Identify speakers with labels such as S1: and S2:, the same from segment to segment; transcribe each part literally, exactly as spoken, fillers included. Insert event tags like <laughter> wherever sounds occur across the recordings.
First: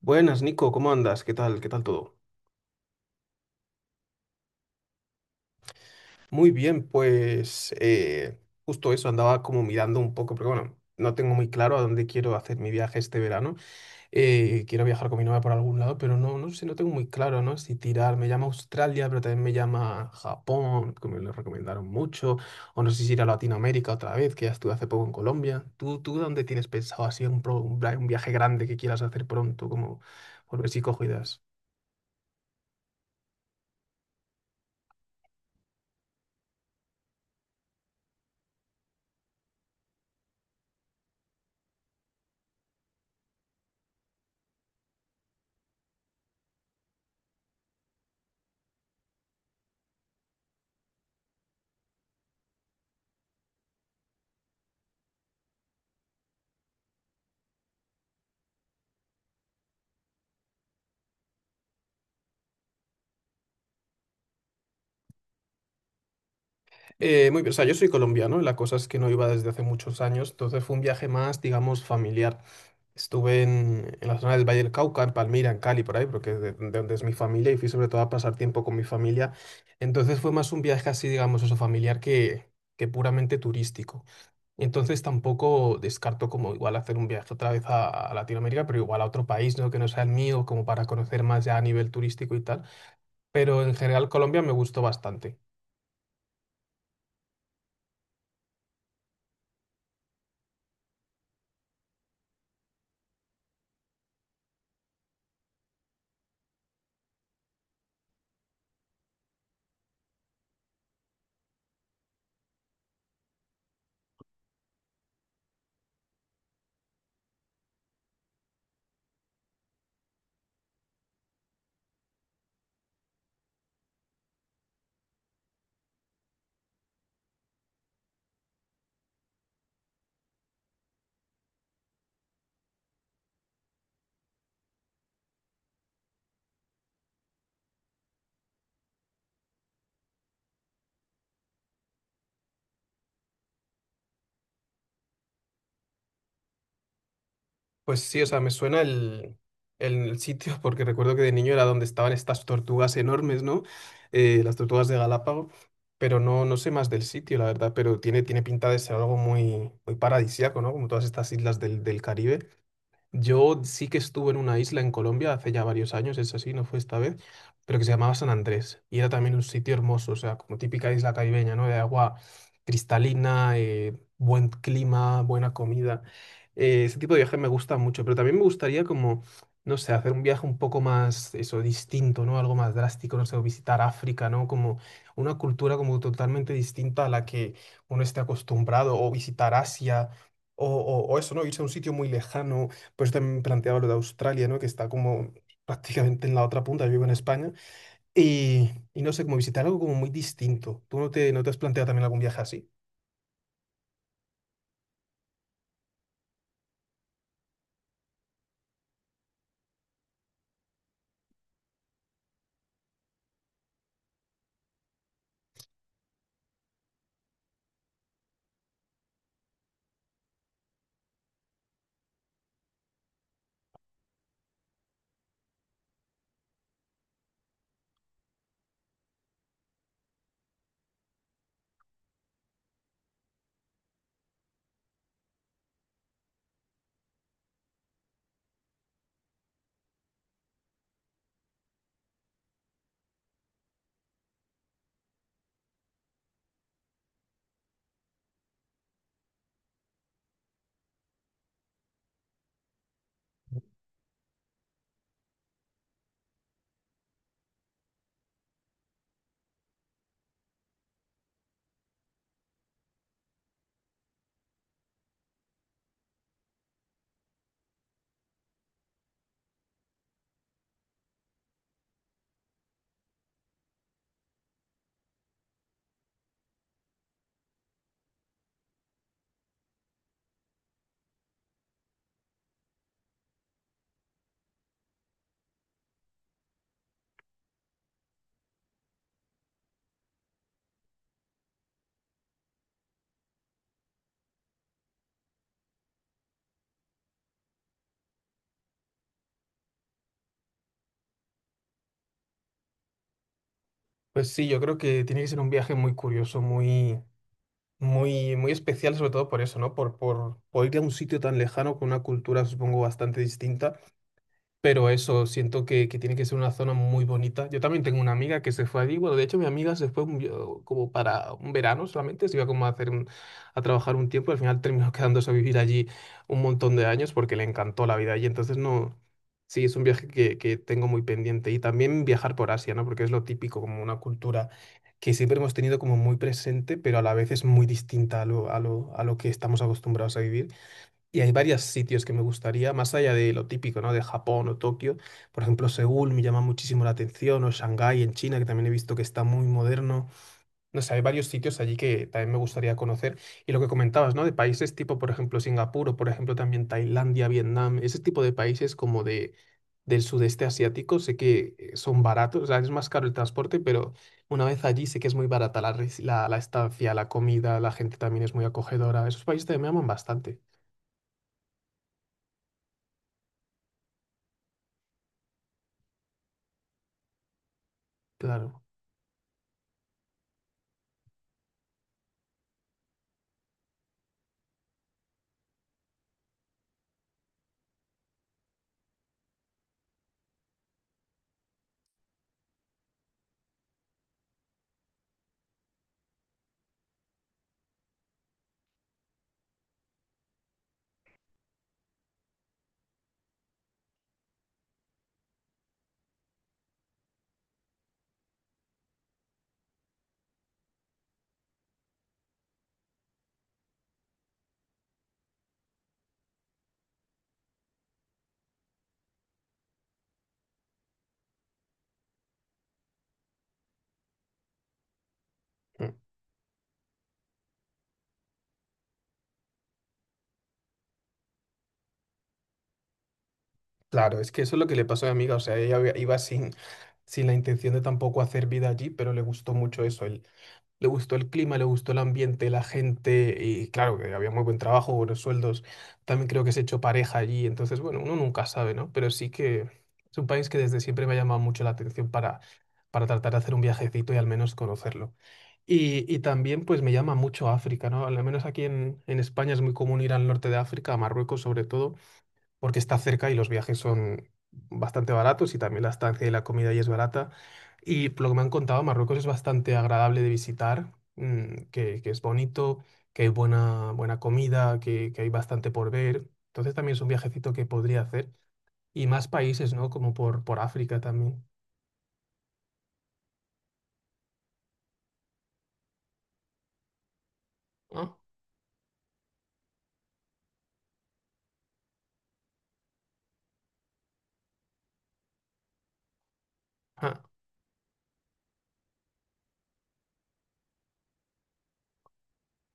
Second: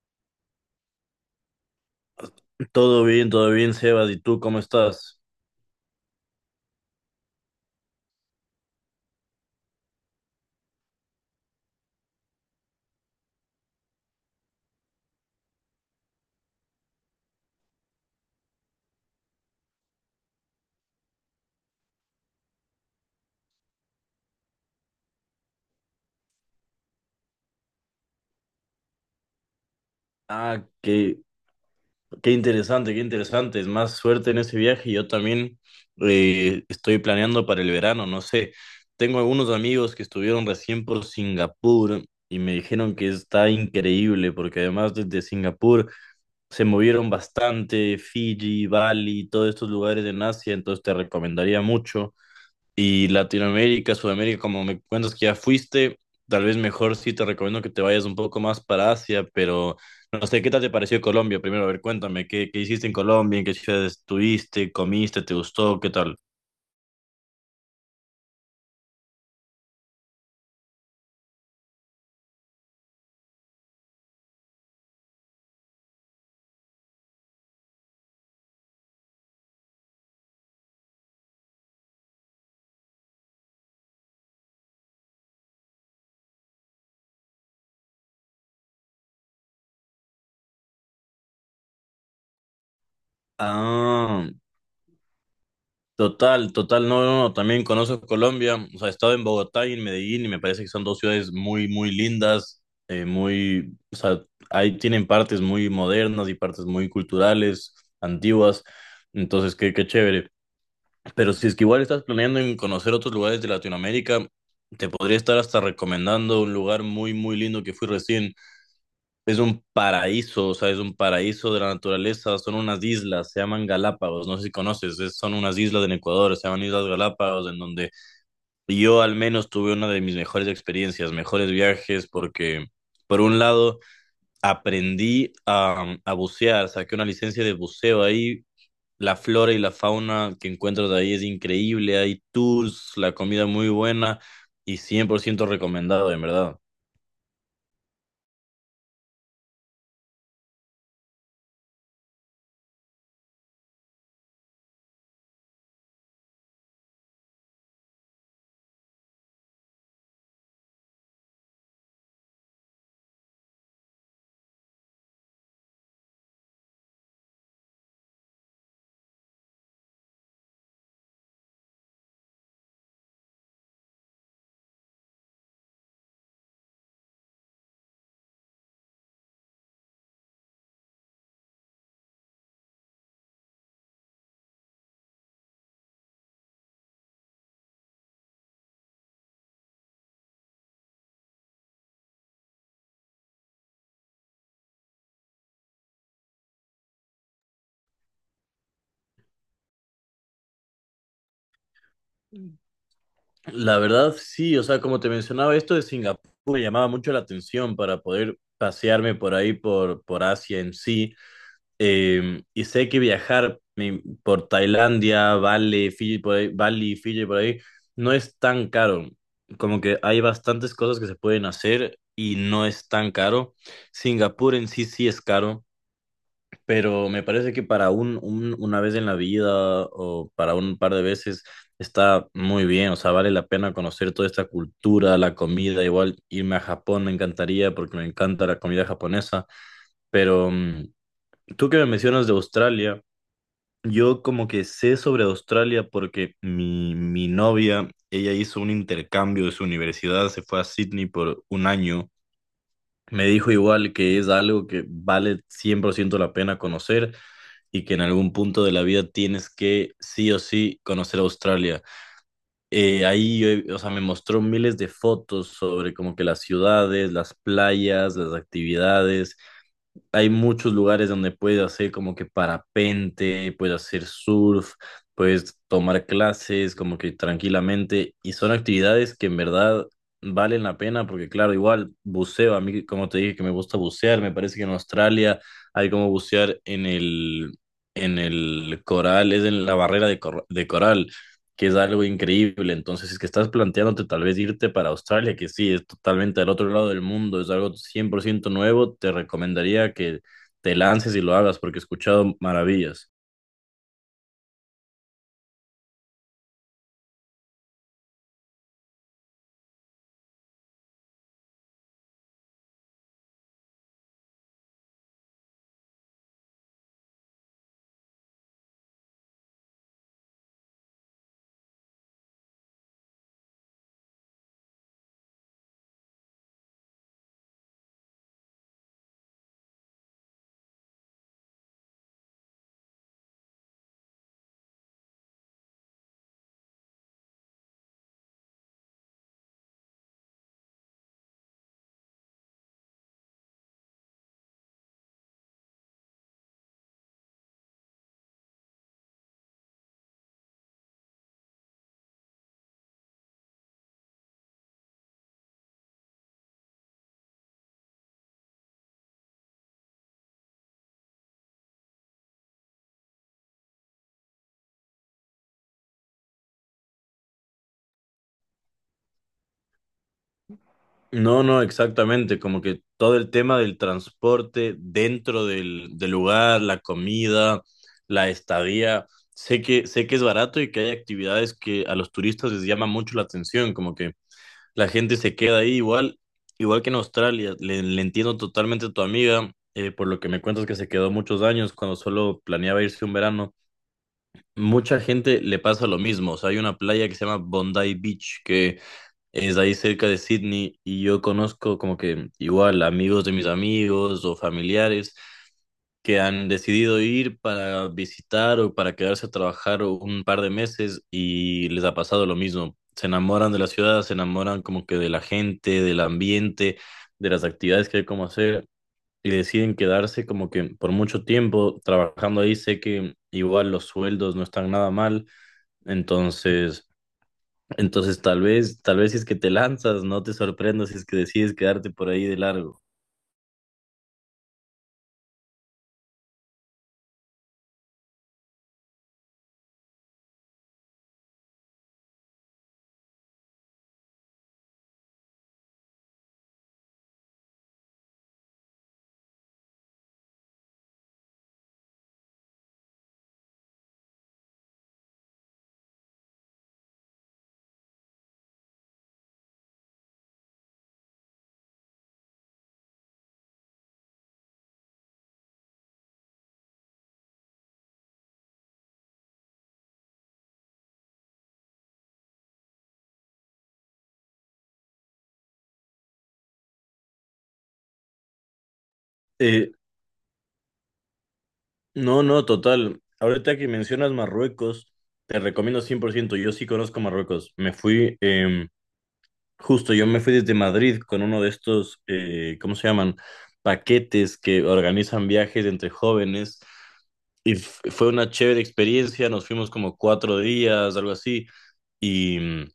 S1: Buenas, Nico, ¿cómo andas? ¿Qué tal? ¿Qué tal todo?
S2: Todo bien, todo bien, Sebas. ¿Y tú cómo estás?
S1: Muy bien, pues eh, justo eso, andaba como mirando un poco, porque bueno, no tengo muy claro a dónde quiero hacer mi viaje este verano. Eh, quiero viajar con mi novia por algún lado, pero no, no sé, no tengo muy claro, ¿no? Si tirar, me llama Australia, pero también me llama Japón, que me lo recomendaron mucho, o no sé si ir a Latinoamérica otra vez, que ya estuve hace poco en Colombia. ¿Tú, tú dónde tienes pensado así un, pro- un, via- un viaje grande que quieras hacer pronto, como por
S2: Ah,
S1: ver si cojo
S2: qué,
S1: ideas?
S2: qué interesante, qué interesante. Es más suerte en ese viaje. Yo también eh, estoy planeando para el verano. No sé, tengo algunos amigos que estuvieron recién por Singapur y me dijeron que está increíble porque además desde Singapur se movieron bastante, Fiji, Bali, todos estos lugares en Asia. Entonces te recomendaría mucho. Y Latinoamérica, Sudamérica, como me cuentas que ya fuiste, tal vez mejor sí te recomiendo que te vayas un poco más para Asia, pero no sé, ¿qué tal te pareció Colombia? Primero, a ver, cuéntame, ¿qué, qué hiciste en Colombia? ¿En qué ciudades estuviste? ¿Comiste? ¿Te gustó? ¿Qué tal?
S1: Eh, muy bien, o sea, yo soy colombiano, la cosa es que no iba desde hace muchos años, entonces fue un viaje más, digamos, familiar. Estuve en, en la zona del Valle del Cauca, en Palmira, en Cali, por ahí, porque de, de donde es mi familia, y fui sobre todo a pasar tiempo con mi familia. Entonces fue más un viaje así, digamos, eso, familiar que, que puramente turístico. Entonces tampoco descarto como igual hacer un viaje otra vez a, a Latinoamérica, pero igual a otro país, ¿no? Que no sea el mío, como para conocer más ya a nivel turístico y tal. Pero en general
S2: Ah,
S1: Colombia me gustó bastante.
S2: total, total, no, no, no, también conozco Colombia, o sea, he estado en Bogotá y en Medellín y me parece que son dos ciudades muy, muy lindas, eh, muy, o sea, ahí tienen partes muy modernas y partes muy culturales, antiguas. Entonces, qué, qué chévere. Pero si es que igual estás planeando en conocer otros lugares de Latinoamérica, te podría estar hasta recomendando un lugar muy, muy lindo que fui recién. Es un paraíso, o sea, es un paraíso de la naturaleza. Son unas islas, se llaman Galápagos, no sé si conoces, es- son unas islas en Ecuador, se llaman Islas Galápagos, en donde yo al menos tuve una de mis mejores experiencias, mejores viajes, porque por un lado aprendí a, a bucear, saqué una licencia de buceo ahí. La flora y la fauna que encuentras ahí es increíble, hay tours, la comida muy buena y cien por ciento recomendado, en verdad.
S1: Pues sí, o sea, me suena el, el sitio <laughs> porque recuerdo que de niño era donde estaban estas tortugas enormes, ¿no? Eh, las tortugas de Galápagos, pero no, no sé más del sitio, la verdad, pero tiene, tiene pinta de ser algo muy, muy paradisíaco, ¿no? Como todas estas islas del, del Caribe. Yo sí que estuve en una isla en Colombia hace ya varios años, es así, no fue esta vez, pero que se llamaba San Andrés y era también un sitio hermoso, o sea, como típica isla caribeña, ¿no? De agua cristalina, eh, buen clima, buena comida. Eh, ese tipo de viajes me gusta mucho, pero también me gustaría como, no sé, hacer un viaje un poco más, eso, distinto, ¿no? Algo más drástico, no sé, o visitar África, ¿no? Como una cultura como totalmente distinta a la que uno esté acostumbrado, o visitar Asia. O, o- o eso, ¿no? Irse a un sitio muy lejano pues también planteaba lo de Australia, ¿no? Que está como prácticamente en la otra punta, yo vivo en España. Y, y no sé, como visitar algo como muy distinto. ¿Tú no te, no te has planteado también algún viaje así?
S2: La verdad, sí, o sea, como te mencionaba, esto de Singapur me llamaba mucho la atención para poder pasearme por ahí, por, por Asia en sí. Eh, y sé que viajar mi- por Tailandia, Bali, Fiji, por ahí, Bali, Fiji, por ahí, no es tan caro. Como que hay bastantes cosas que se pueden hacer y no es tan caro. Singapur en sí sí es caro. Pero me parece que para un, un- una vez en la vida o para un par de veces está muy bien, o sea, vale la pena conocer toda esta cultura, la comida. Igual irme a Japón me encantaría porque me encanta la comida japonesa, pero mm, tú que me mencionas de Australia, yo como que sé sobre Australia porque mi, mi novia, ella hizo un intercambio de su universidad, se fue a Sydney por un año. Me dijo igual que es algo que vale cien por ciento la pena conocer y que en algún punto de la vida tienes que sí o sí conocer Australia. Eh, ahí, yo he- o sea, me mostró miles de fotos sobre como que las ciudades, las playas, las actividades, hay muchos lugares donde puedes hacer como que parapente, puedes hacer surf, puedes tomar clases como que tranquilamente y son actividades que en verdad valen la pena, porque claro, igual buceo, a mí como te dije que me gusta bucear, me parece que en Australia hay como bucear en el, en el coral, es en la barrera de, cor- de coral, que es algo increíble. Entonces, si es que estás planteándote tal vez irte para Australia, que sí, es totalmente al otro lado del mundo, es algo cien por ciento nuevo, te recomendaría que te lances y lo hagas porque he escuchado maravillas.
S1: Pues sí, yo creo que tiene que ser un viaje muy curioso, muy, muy, muy especial, sobre todo por eso, ¿no? Por, por, por ir a un sitio tan lejano con una cultura, supongo, bastante distinta. Pero eso, siento que, que tiene que ser una zona muy bonita. Yo también tengo una amiga que se fue allí. Bueno, de hecho, mi amiga se fue un- yo- como para un verano solamente. Se iba como a hacer un- a trabajar un tiempo. Al final terminó <laughs> quedándose a vivir allí un montón de años porque le encantó la vida allí. Entonces, no. Sí, es un viaje que, que tengo muy pendiente. Y también viajar por Asia, ¿no? Porque es lo típico, como una cultura que siempre hemos tenido como muy presente, pero a la vez es muy distinta a lo, a lo, a lo que estamos acostumbrados a vivir. Y hay varios sitios que me gustaría, más allá de lo típico, ¿no? De Japón o Tokio. Por ejemplo, Seúl me llama muchísimo la atención, o Shanghái en China, que también he visto que está muy moderno. No sé, hay varios sitios allí que también me gustaría conocer. Y lo que comentabas, ¿no? De países tipo, por ejemplo, Singapur, o por ejemplo, también Tailandia, Vietnam, ese tipo de países como de, del sudeste asiático, sé que eh, son baratos, o sea, es más caro el transporte, pero una vez allí sé que es muy barata la, res- la, la estancia, la comida, la gente también es muy acogedora. Esos países también me aman bastante,
S2: No, no, exactamente, como que todo el tema del transporte dentro del, del lugar, la comida, la
S1: claro.
S2: estadía, sé que, sé que es barato y que hay actividades que a los turistas les llama mucho la atención, como que la gente se queda ahí igual, igual que en Australia. Le, le entiendo totalmente a tu amiga, eh, por lo que me cuentas que se quedó muchos años cuando solo planeaba irse un verano. Mucha gente le pasa lo mismo. O sea, hay una playa que se llama Bondi Beach, que es ahí cerca de Sydney y yo conozco como que igual amigos de mis amigos o familiares que han decidido ir para visitar o para quedarse a trabajar un par de meses y les ha pasado lo mismo. Se enamoran de la ciudad, se enamoran como que de la gente, del ambiente, de las actividades que hay como hacer y deciden quedarse como que por mucho tiempo trabajando ahí. Sé que igual los sueldos no están nada mal,
S1: Mm,
S2: entonces. Entonces, tal vez, tal vez si es que te lanzas, no te sorprendas si es que decides quedarte por ahí de largo.
S1: claro, es que eso es lo que le pasó a mi amiga, o sea, ella había- iba sin, sin la intención de tampoco hacer vida allí, pero le gustó mucho eso, el- le gustó el clima, le gustó el ambiente, la gente, y claro, que había muy buen trabajo, buenos sueldos, también creo que se echó pareja allí, entonces, bueno, uno nunca sabe, ¿no? Pero sí que es un país que desde siempre me ha llamado mucho la atención para, para tratar de hacer un viajecito y al menos conocerlo. Y, y también pues me llama mucho África, ¿no? Al menos aquí en, en España es muy común ir al norte de África, a Marruecos sobre todo, porque está cerca y los viajes son bastante baratos y también la estancia y la comida ahí es barata. Y por lo que me han contado, Marruecos es bastante agradable de visitar, mm, que, que es bonito, que hay buena, buena comida, que, que hay bastante por ver. Entonces también es un viajecito que podría hacer. Y más
S2: Eh,
S1: países, ¿no? Como por, por África también.
S2: no, no, total. Ahorita que mencionas Marruecos, te recomiendo cien por ciento. Yo sí conozco Marruecos. Me fui,
S1: ¿No?
S2: em, justo yo me fui desde Madrid con uno de estos, eh, ¿cómo se llaman? Paquetes que organizan viajes entre jóvenes. Y f- fue una chévere experiencia, nos fuimos como cuatro días, algo así, y mm,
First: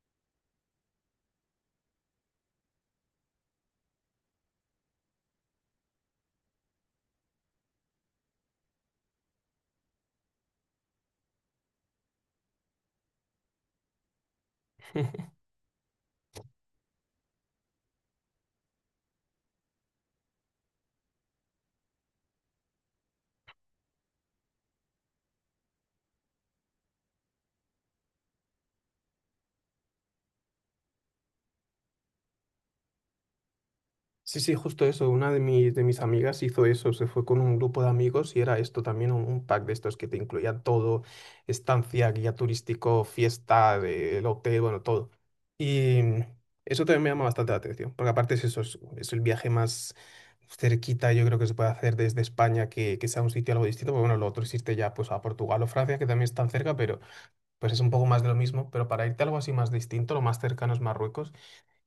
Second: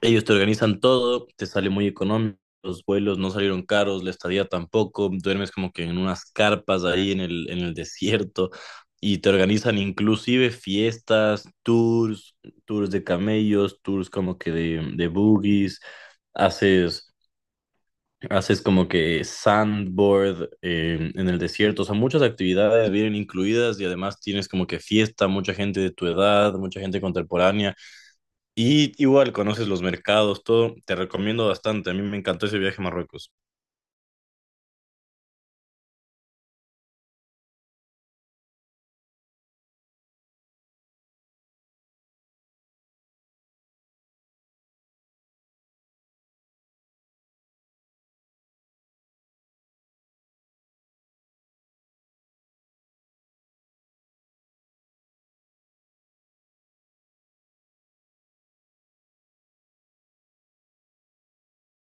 S2: Ellos te organizan todo, te sale muy económico, los vuelos no salieron caros, la estadía tampoco, duermes como que en unas carpas ahí en el, en el desierto y te organizan inclusive fiestas, tours, tours de camellos, tours como que de, de buggies, haces, haces como que sandboard eh, en el desierto. O sea, muchas actividades vienen incluidas y además tienes como que fiesta, mucha gente de tu edad, mucha gente contemporánea y igual conoces los mercados, todo. Te recomiendo bastante. A mí me encantó ese viaje a Marruecos.
S1: Sí, sí, justo eso. Una de mis, de mis amigas hizo eso. Se fue con un grupo de amigos y era esto también, un, un pack de estos que te incluía todo, estancia, guía turístico, fiesta, de- el hotel, bueno, todo. Y mm, eso también me llama bastante la atención, porque aparte es eso, es, es el viaje más cerquita, yo creo que se puede hacer desde España, que, que sea un sitio algo distinto, porque bueno, lo otro existe ya pues a Portugal o Francia, que también están cerca, pero pues es un poco más de lo mismo. Pero para irte a algo así más distinto, lo más cercano es Marruecos.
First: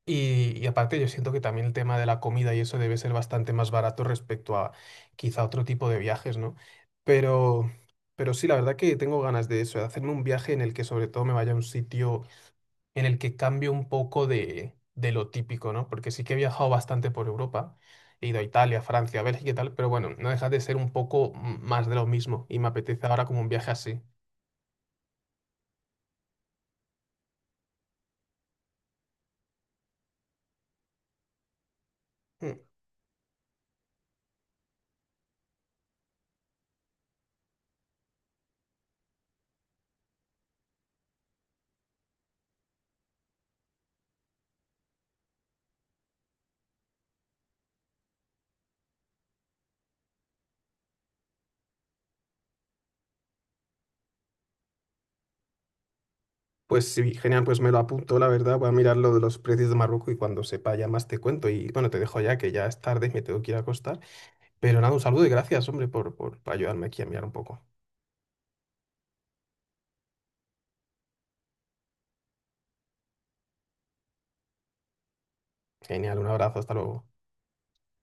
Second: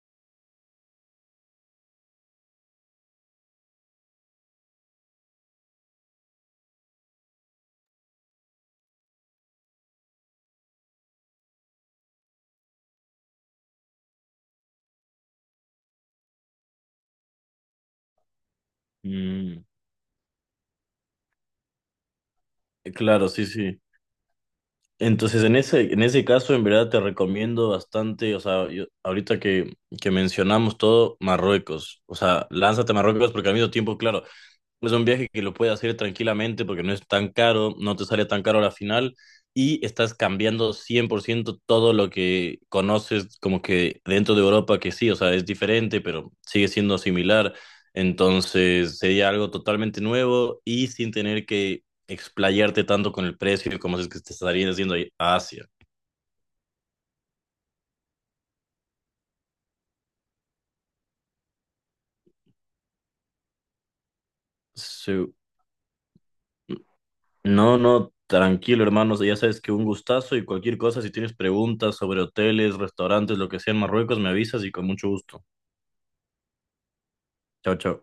S1: Y, y aparte yo siento que también el tema de la comida y eso debe ser bastante más barato respecto a quizá otro tipo de viajes, ¿no? Pero, pero sí, la verdad que tengo ganas de eso, de hacerme un viaje en el que sobre todo me vaya a un sitio en el que cambie un poco de, de lo típico, ¿no? Porque sí que he viajado bastante por Europa, he ido a Italia, Francia, Bélgica y
S2: Mm,
S1: tal, pero bueno, no deja de ser un poco mm, más de lo mismo y me
S2: eh,
S1: apetece ahora
S2: Claro,
S1: como
S2: sí,
S1: un viaje
S2: sí.
S1: así.
S2: Entonces, en ese, en ese caso, en verdad te recomiendo bastante, o sea, yo- ahorita que, que mencionamos todo, Marruecos. O sea, lánzate a Marruecos porque al mismo tiempo, claro, es un viaje que lo puedes hacer tranquilamente porque no es tan caro, no te sale tan caro a la final y estás cambiando cien por ciento todo lo que conoces como que dentro de Europa, que sí, o sea, es diferente, pero sigue siendo similar. Entonces sería algo totalmente nuevo y sin tener que explayarte tanto con el precio como si es que te estarías haciendo a Asia.
S1: Pues sí, genial, pues me lo apunto, la verdad, voy a mirar lo de los precios de Marruecos y cuando sepa ya más te cuento. Y bueno, te dejo ya que ya es tarde, me tengo que ir a acostar. Pero nada, un saludo y
S2: Sí.
S1: gracias, hombre, por, por ayudarme aquí a mirar un poco.
S2: No, no, tranquilo, hermano. Ya sabes que un gustazo y cualquier cosa, si tienes preguntas sobre hoteles, restaurantes, lo que sea en Marruecos, me avisas y con mucho gusto.
S1: Genial, un abrazo, hasta luego.
S2: Chao, chao.